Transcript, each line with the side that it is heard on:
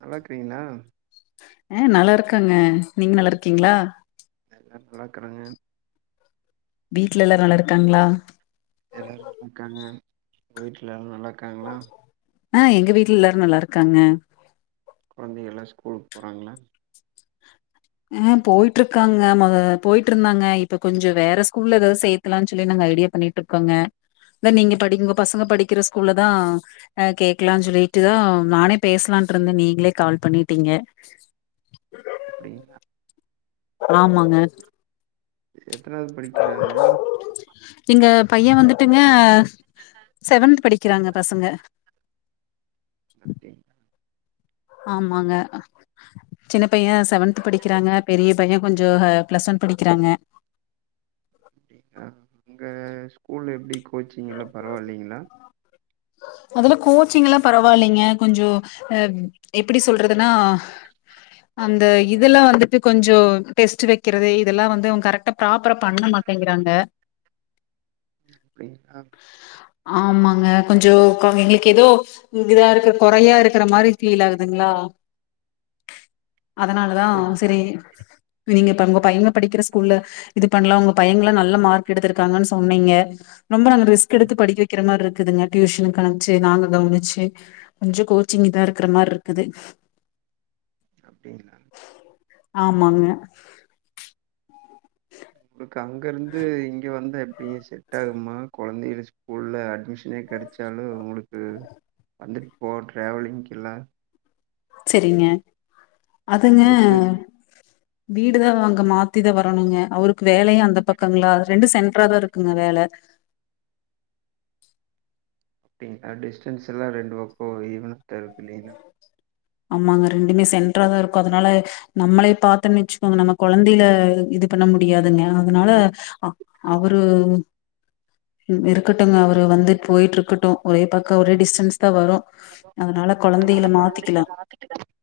right: நல்லாருக்றீங்ளா
left: அ நல்லாருக்காங்க நீங்க நல்லார்க்கீங்களா
right: அதுல்லா நல்லாக்றாங்க
left: வீட்ல எல்லாரு நல்லாருக்காங்ளா
right: எல்லாரு நல்லாருக்காங்க ஒங்க வீட்ல எல்லாரு நல்லாருக்காங்களா
left: அ எங்க வீட்ல எல்லாரு நல்லாருக்காங்க
right: கொழந்தைகள்லா ஸ்கூலுக் போறாங்களா
left: அ போயிட்ருக்காங்க மொத போயிட்ருந்தாங்க இப்ப கொஞ்சோ வேற ஸ்கூல்ல ஏதாது சேத் க்கலான்ஞ்சொல்லி நாங்க ஐடியா பண்ணிட்ருக்கோங்க அதான் நீங்க படிக் உங்க பசங்க படிக்கிற ஸ்கூல்லதா அ கேக்கலா சொல்லிட்டுதா நா பேசலான்ட்ருந்தே நீங்களே கால் பண்ணிட்டீங்க
right: அப்டிங்ளா
left: ஆமாங்க
right: எத்னாது படிக்கிறாங்க
left: எங்க பையன் வந்துட்டுங்க செவன்த் படிக்கிறாங்க பசங்க
right: அப்டிங்கா
left: ஆமாங்க சின்ன பையன் செவன்த்து படிக்கிறாங்க பெரிய பையன் கொஞ்சோ பிளஸ் ஒன் படிக்கிறாங்க
right: ஆ அங்க ஸ்கூல்ல எப்டி கோச்சிங்லா பரவால்லீங்ளா
left: அதுல கோச்சிங்லா பரவால்லிங்க கொஞ்சோ அ எப்பிடி சொல்றதுனா அந்த இதுல்லா வந்துட்டு கொஞ்சோ டெஸ்ட் வைக்கிறது இதல்லா வந்து அவன் கரெக்ட்டா ப்ராப்பரா பண்ண மாட் டேங்றாங்க [unintelligible]
right: அப்டிங்ளா
left: ஆமாங்க கொஞ்சோ கம் எங்குளுக் எதோ இதாருக்கு கொறையாருக்குற மாரி ஃபீலாகுதுங்ளா அதனாலதா
right: செரி
left: சேரி நீங்க இப்ப ஒங்க பையங்க படிக்கிற ஸ்கூல்ல இது பண்ணலா ஒங்க பையங்கலா நல்ல மார்க் எடுத்துருக்காங்க சொன்னீங்க ரொம்ப நாங்க
right: ஓ
left: ரி்ஸ்கெடுத்து படிக்க வக்கிற மாரிருக்குதுங்க டியூஷ்னு ஆகவனவனுச்சு நாங்க கவனிச்சு கொஞ்சோ கோச்சிங் இதா இருக்கிற மாரி இருக்குது
right: அப்படிங்களா
left: ஆமாங்க
right: உங்களுக்கு அங்க இருந்து இங்க வந்த எப்படியே [unintelligible] ட்டாகுமா கொழந்தைகள் ஸ்கூல்ல அட்மிஷனே கெடைச்சாலு உங்களுக்கு வந்துட்டு போ ட்ராவலிங்குகெல்லா
left: செரிங்க அதுங்க
right: உங்களுக்கு ரிஸ்க்
left: வீடுதா அங்க மாத்திதா வரணுங்க அவருக்கு வேலையு அந்த பக்கங்களா ரெண்டு சென்டரா தா இருக்குங்க வேல
right: அப்படிங்களாடிஸ்டன்ஸ் எல்லா ரெண்டு பக்கோ ஈவனதா இருக்கு இல்லைங்கலா
left: ஆமாங்க ரெண்டுமே சென்றாதா இருக்கு அதனால நம்மளே பாத்தோனு வச்சுக்கோங்க நம்ம கொழந்தையில இது பண்ண முடியாதுங்க அதனால அ அவரு இருக்கட்டங்க அவரு வந்துட்டு போயிட்டு இருக்கட்டோம் ஒரே பக்கம் ஒரே டிஸ்டன்ஸ் தான் வரும் அதனால கொழந்தைகள மாத்திக்கலா
right: [unintelligible]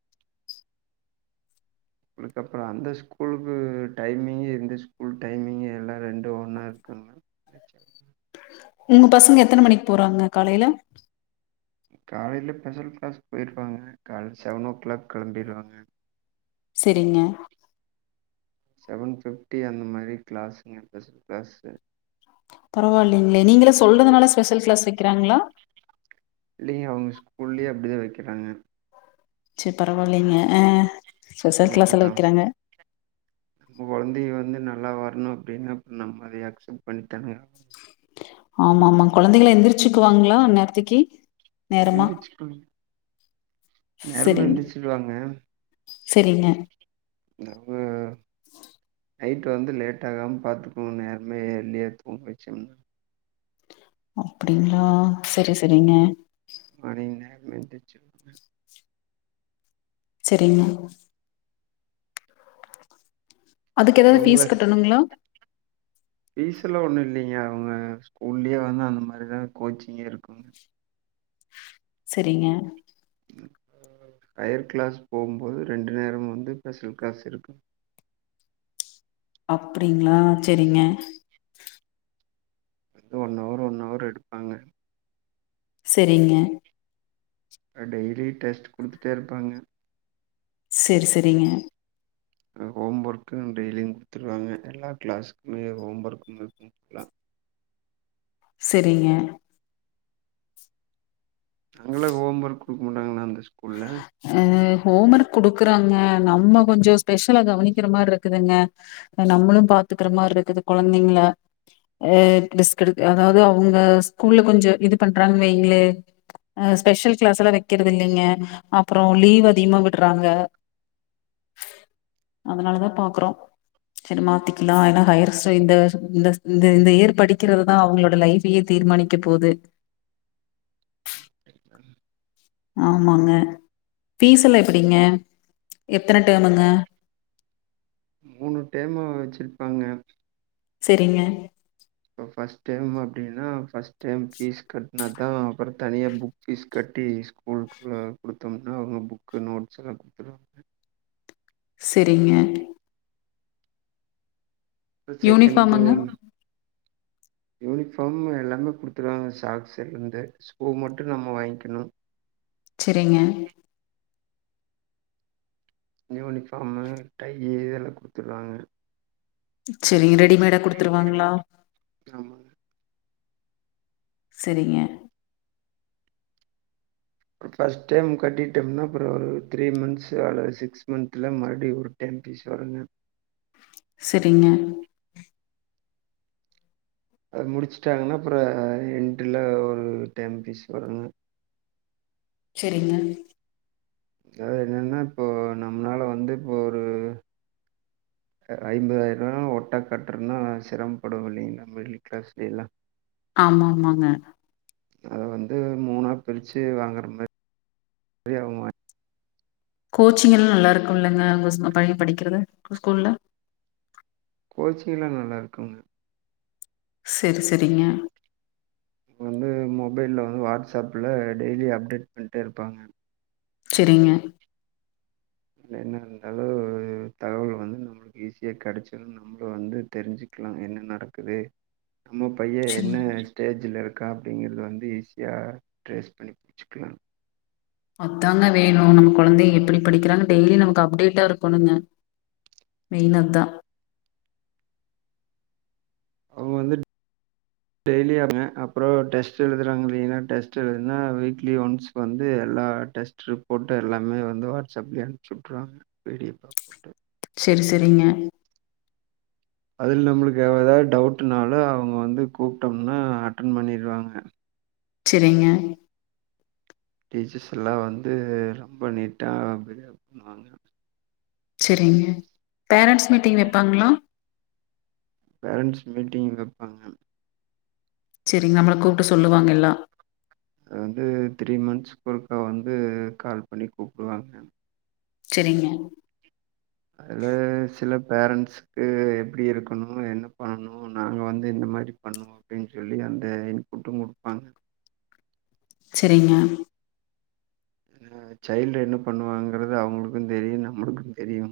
right: அதுக்கு அப்புறோ அந்த ஸ்கூலுக்கு டைமிங்கு இந்த ஸ்கூல் டைமிங்கு எல்லா ரெண்டு ஒன்னா இருக்குதுங்களா [inaudible]
left: உங்க பசங்க எத்தன மணிக்கு போகறாங்க காலையில
right: காலையில ஸ்பெஷல் கிளாஸ் போயிருவாங்க காலையில் செவனே ஓ கிளாக் கிளம்பிடுவாங்க
left: செரிங்க
right: செவன் ஃபிப்டி அந்த மாதிரி கிளாஸுங்க ஸ்பெஷல் கிளாஸ்சு
left: பரவாயில்லைங்களே நீங்களே சொல்றதுனால ஸ்பெஷல் கிளாஸ் வெக்கிறாங்களா
right: இல்லைங்க அவங்க ஸ்கூல்லேயே அப்படிதா வெக்கிறாங்க
left: செரி பரவாயில்லைங்க அ
right: ஏன்னா நா [unintelligible] நம்ம கொழந்தைங்க வந்து நல்லா வரணு அப்படின்னா நம்ம அதை அக்செப்ட் பண்ணி தானுங்க
left: ஆமா ஆமா கொழந்தைகளா எந்திரிச்சுக்குவாங்களா அந்த நேரத்துக்கி
right: எந்திரிச்சுப்பாங்க நேரமா
left: சரிங்க.
right: எந்திருச்சுவாங்க
left: சரிங்க
right: [unintelligible] நைட்டு வந்து லேட் ஆகா பாத்துக்கோங்க நேரமே எரிளிய தூங்க வெச்சிருங்க
left: அப்படிங்களா சேரி சேரிங்க
right: அணைந்து அணைந்துச்சு
left: செரிங்கண்ணா அதுக்கு எதாவது ஃபீஸ் கட்டணுங்களா
right: ஃபீஸல்லா ஒன்னு இல்லைங்க அவங்க ஸ்கூல்லேயே வந்து அந்த மாரி தா கோச்சிங்கே இருக்கு
left: சரிங்க
right: ஹையர் கிளாஸ் போம்போது ரெண்டு நேரமு வந்து ஸ்பெஷல் கிளாஸ் இருக்கு
left: அப்படிங்களா செரிங்க
right: அ ஒன் ஹவர் ஒன் ஹவர் எடுப்பாங்க
left: செரிங்க
right: அ டெய்லி டெஸ்ட்டு குடுத்துட்டே இருப்பாங்க
left: செரி செரிங்க
right: [unintelligible] ஹோம் ஒர்க்கு டெய்லியு கொடுத்துருவாங்க எல்லா கிளாஸக்குமே ஹோம் ஒர்க்குமே கொடுத்துலா
left: செரிங்க
right: அங்கள்ளா ஹோம் ஒர்க் குடுக்க மாட்டாங்கண்ணா அந்த ஸ்கூல்ல
left: அ ஹோம் ஒர்க் குடுக்குறாங்க நம்ம கொஞ்சு ஸ்பெஷ்லா கவனிக்கிற மாரி இருக்குதுங்க அ நம்மளு பாத்துக்குற மாரி இருக்குது கொழந்தைங்கள ஹ ரிஸ்க் எடுக்கு அதாவது அவங்க ஸ்கூல்ல கொஞ்சோ இது பண்றாங்க வைங்களே ஆஹ் ஸ்பெஷல் கிளாஸ் எல்லா வேக்கறது இல்லேங்க அப்றோ லீவ் அதிகமா விரறாங்க அதனால தா பாக்கறோ சேரி மாத்திக்கலா ஏன்னா ஹையர் [unintelligible] இந்த இந்த இயற் படிக்கிறது தா அவங்களோட லைஃபையே தீர்மானிக்க போது
right: [unintelligible]
left: ஆமாங்க ஃபீஸ்ஸெல்லா எப்டிங்க எத்தன டேமுங்க
right: மூணு டேமு வச்சிருப்பாங்க
left: சேரிங்க
right: இப்ப ஃபர்ஸ்ட் டேம் அப்டின்னா ஃபர்ஸ்ட் டேம் ஃபீஸ் கட்டுனா தா அப்றோ தனிய புக் ஃபீஸ் கட்டி ஸ்கூலுக்குள்ள கொடுத்தோம்னா அவங்க புக்கு நோட்ஸ் எல்லா கொடுத்துருவாங்க
left: சேரிங்க
right: செகண்ட
left: யூனிஃபார்முங்க
right: டேம் யூனிஃபார்ம் எல்லாமே கொடுத்துருவாங்க சாக்ஸ்லிருந்து சூ மட்டு நம்ம வாங்கிக்கணு
left: சேரிங்க
right: யூனிஃபார்மு டையு இதெல்லா குடுத்துருவாங்க
left: சேரி ரெடிமேடா குடுத்துருவாங்களா
right: ஆமா
left: சேரிங்க
right: ஃபர்ஸ்ட் டேம் கட்டிட்டோம்னா அப்றோ ஒரு த்ரீ மந்த் அல்லது சிக்ஸ் மந்த்ல மறுபடியு ஓரு டேம் பீஸ் வருங்க
left: சேரிங்க
right: அது முடிச்சுட்டாங்கன்னா அப்பறோ எண்டில ஒரு டேன் பீஸ் வரும்
left: சேரிங்க
right: அதாவது என்னென்னா இப்ப நம்மளால வந்து இப்ப ஒரு ஐம்பதாயிர ஒட்டா கட்றன்னா சிரமப்படுவோ இல்லேங்களா மிடில் கிளாஸ்ல எல்லா
left: ஆமா ஆமாங்க
right: அத வந்து மூணா பிரிச்சு வாங்கற மாறி [unintelligible]
left: கோச்சிங் எல்லா நல்லா இருக்கும்லங்க உங்க பைய்ய படிக்கிறது ஸ்கூல்ல
right: கோச்சிங்லா நல்லாருக்குங்க
left: சேரி சேரிங்க
right: வந்து மொபைல்ல வந்து வாட்ஸ்அப்ல டெய்லி அப்டேட் பண்டே இருப்பாங்க
left: சேரிங்க
right: என்ன இருந்தாலும் தகவல் வந்து நம் ஈஸியா கிடச்சதுனு நம்மளு வந்து தெரிஞ்சுக்கலா என்ன நடக்குது நம்ம பையன்
left: சரி
right: என்ன வே ஸ்டேஜ்ல இருக்கா அப்டிங்குறது வந்து ஈஸியாக ட்ரேஸ் பண்ணி புடிச்சுக்கலா
left: அத்தாங்க வேணு நம்ம கொழந்தய எப்டி படிக்கிறாங்க டெய்லி நமக்கு அப்டேட்டா இருக்கணுங்க மெயின் அதா
right: அவங்க வந்து டெய்லி ஆங்க அப்றோ டெஸ்ட் எழுதுறாங்க இல்லேங்களா டெஸ்ட் எழுதுனா வீக்லி ஒன்ஸ் இப்போ வந்து எல்லா டெஸ்ட் ரிப்போர்டு எல்லாமே வந்து வாட்ஸ்அப்லயே அனுப்ச்சு வுட்ருவாங்க வீடியோ பா
left: சேரி சேரிங்க
right: அதில நம்மளுக்கு எதாவது டவுட்னாலு அவங்க வந்து கூப்ட்டோம்னா அட்டன் பண்ணிருவாங்க
left: செரிங்க
right: டீச்சர்ஸ் எல்லா வந்து ரொம்ப நீட்டா பிஹேவ் பண்ணுவாங்க
left: செரிங்க பேரண்ட்ஸ் மீட்டிங் வைப்பாங்களா
right: பேரண்ட்ஸ் மீட்டிங் வைப்பாங்க
left: செரிங் நம்மள கூப்ட்டு சொல்லுவாங்க எல்லா
right: அது வந்து த்ரீ மந்த்ஸ் ஒருக்கா வந்து கால் பண்ணி கூப்பிடுவாங்க
left: செரிங்க
right: அதுல சில பேரண்ட்ஸ் க்கு எப்டி இருக்கணு என்ன பண்ணனு நாங்க வந்து இந்த மாரி பண்ணுவோ அப்டின்னு சொல்லி அந்த இன்புட்டு குடுப்பாங்க
left: செரிங்க
right: ஏன்னா அந்த சைல்டு என்ன பண்ணுவாங்கிறது அவங்களுக்கு தெரியு நம்மளுக்கு தெரியு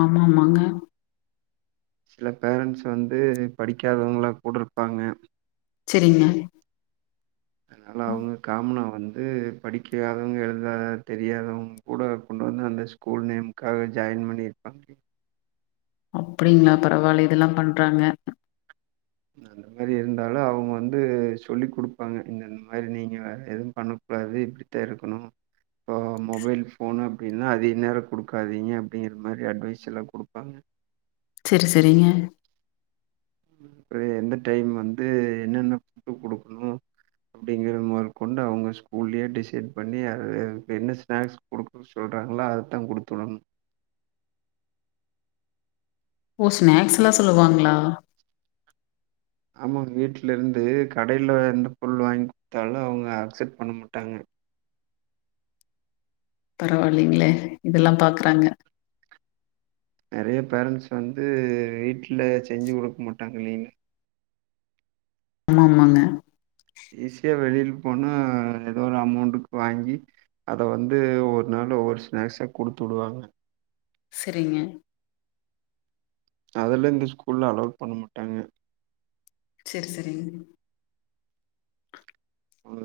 left: ஆமாமாங்க
right: சில பேரண்ட்ஸ் வந்து படிக்காதவங்களா கூட இருப்பாங்க
left: செரிங்க
right: அதனால அவங்க காமனா வந்து படிக்காதவங்க எழுதாத தெரியாதவங்க கூட கொண்டு வந்து அந்த ஸ்கூல் நேமுக்காக ஜாயின் பண்ணியிருப்பாங்க
left: அப்டிங்களா பரவாயில்ல இதெல்லா பண்றாங்க
right: அந்த மாரி இருந்தாலு அவங்க வந்து சொல்லி குடுப்பாங்க இந்தந்த மாரி நீங்க வேற எதுவு பண்ண கூடாது இப்டித்தா இருக்கணு இப்போ மொபைல் ஃபோனு அப்டின்னா அதிக நேரோ குடுக்காதீங்க அப்டிங்கிற மாரி அட்வைஸ் எல்லா குடுப்பாங்க
left: செரி செரிங்க
right: அப்ற எந்த டைம் வந்து என்னென்ன ஃபட்டு குடுக்கணு அப்டிங்கறத மொதல் கொண்டு அவங்க ஸ்கூல்லயே டிசைட் பண்ணி அத என்ன ஸ்நாக்ஸ் குடுக் சொல்றாங்களா அததா குடுத்து விடனு
left: ஓ ஸ்நாக்ஸ் எல்லா சொல்லுவாங்களா
right: ஆமாங்க வீட்ல இருந்து கடில எந்த பொருள் வாங்கி குடுத்தாலு அவங்க அக்செப்ட் பண்ண மாட்டாங்க
left: பரவாயில்லிங்களே இதெல்லா பாக்குறாங்க
right: நெறைய பேரண்ட்ஸ் வந்து வீட்ல செஞ்சு குடுக்க மாட்டாங்கில்லிங்
left: ஆமா ஆமாங்க
right: ஈஸியா வெளில போனா ஏதோ ஒரு அமௌண்ட்டுக்கு வாங்கி அத வந்து ஒவ்வொரு நாள் ஒவ்வொரு ஸ்நாக்ஸ்சா குடுத்து விடுவாங்க
left: செரிங்க
right: அதெல்லா இந்த ஸ்கூல்ல அலோட் பண்ண மாட்டாங்க
left: செரி செரிங்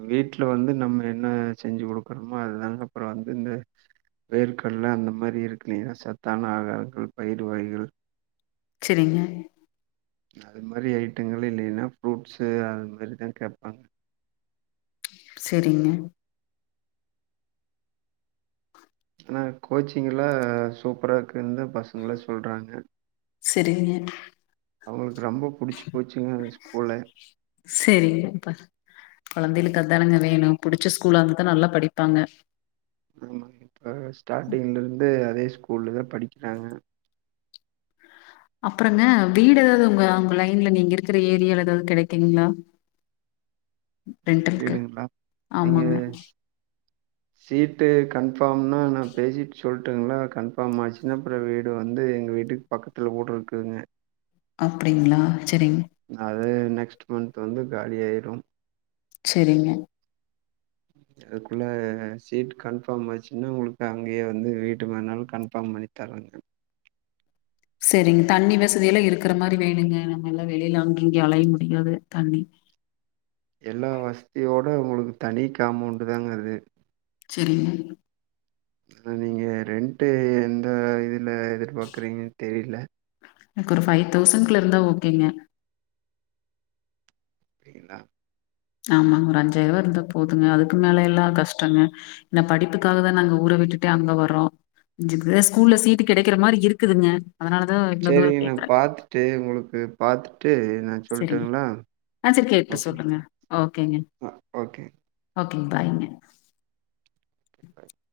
right: வீட்ல வந்து நம்ம என்ன செஞ்சு குடுக்குறோமோ அதுதாங்க அப்றோ வந்து இந்த வேர்க்கடல அந்த மாரி இருக்குல்லியா சத்தான ஆகாரங்கள் பயிர் வகைகள்
left: செரிங்க
right: அது மாரி ஐட்டங்கள் இல்லனா ஃப்ரூட்ஸ்சு அது மாரி தா கேப்பாங்க
left: செரிங்க
right: ஆனா கோச்சிங்க் எல்லா சூப்பரா இருக்குன்னு தா பசங்களே சொல்றாங்க
left: சரிங்க,
right: அவங்களுக்கு ரொம்ப புடிச்சி போச்சுங்க அந்த ஸ்கூல
left: செரி அப்ப கொழந்தைகளுக்கு அதானங்க வேணு புடிச்ச ஸ்கூல்லா இருந்துதா நல்லா படிப்பாங்க
right: ஆமாங் இப்போ ஸ்டார்ட்டிங்லேருந்து அதே ஸ்கூல்ல தா படிக்கிறாங்க
left: அப்புறங்க வீடு ஏதாவது உங்க உங்க லைன்ல நீங்க இருக்கிற ஏரியால ஏதாவது கெடைக்குங்களா
right: வீடுங்களா நீங்க
left: ஆமாங்க.
right: ஸ் சீட்டு கன்ஃபார்ம்னா நா பேசிட் சொல் ட்டுங்களா அது கன்ஃபாம் ஆச்சுன்னா அப்புறோ வீடு வந்து எங்க வீட்டுக் பக்கத்துல கூட இருக்குங்க
left: அப்டிங்ளா சேரிங்
right: அது நெக்ஸ்ட் மந்த் வந்து காலி ஆயிடு
left: சேரிங்க
right: அதுக்குள்ள சீட் கன்ஃபாம் ஆச்சுன்னா உங்குளுக் அங்கேயே வந்து வீட்டு வேனாலு கன்ஃபாம் பண்ணி [inaudible]
left: சேரிங் தண்ணி வசதில்லா இருக்கிற மாரி வேணுங்க நம்ம எல்லா வெளியில அங்க இங்கயு அலைய முடியாது தண்ணி
right: எல்லா வஸ்தியோட உங்குளுக் தனி காம்மௌண்ட தாங்க அது
left: சேரிங்க
right: அதா நீங்க ரெண்ட்டு எந்த இதுல எதிர்பார்க்குறீங்கன் தெரில
left: எனக் ஒரு ஃபைவ் தௌசன்குல்ல இருந்தா ஓகேங்க
right: அப்டிங்களா
left: ஆமாங்க ஒரு அஞ்சாயிர் ரூவா இருந்தா போதுங்க அதுக்கு மேல எல்லா கஷ்டோங்க இந்த படிப்புக்காக தா நாங்க ஊர விட்டுட்டே அங்க வர்றோ [unintelligible] ஸ்கூல்ல சீட்டு் கெடைக்கிற மாரி இருக்குதுங்க அதனாலதா இவ்ளோ தூர கேக்கறே
right: ட்டு உங்குளுக்கு பாத்துட்டு என்னாச்சு
left: சரிங்க.
right: சொல்ட்டுங்களா
left: ஆ சரி கேட்டு
right: ஓகே
left: சொல்லுங்க.
right: ஆ ஓகே
left: ஓகேங் பாய்ங்க
right: [inaudible]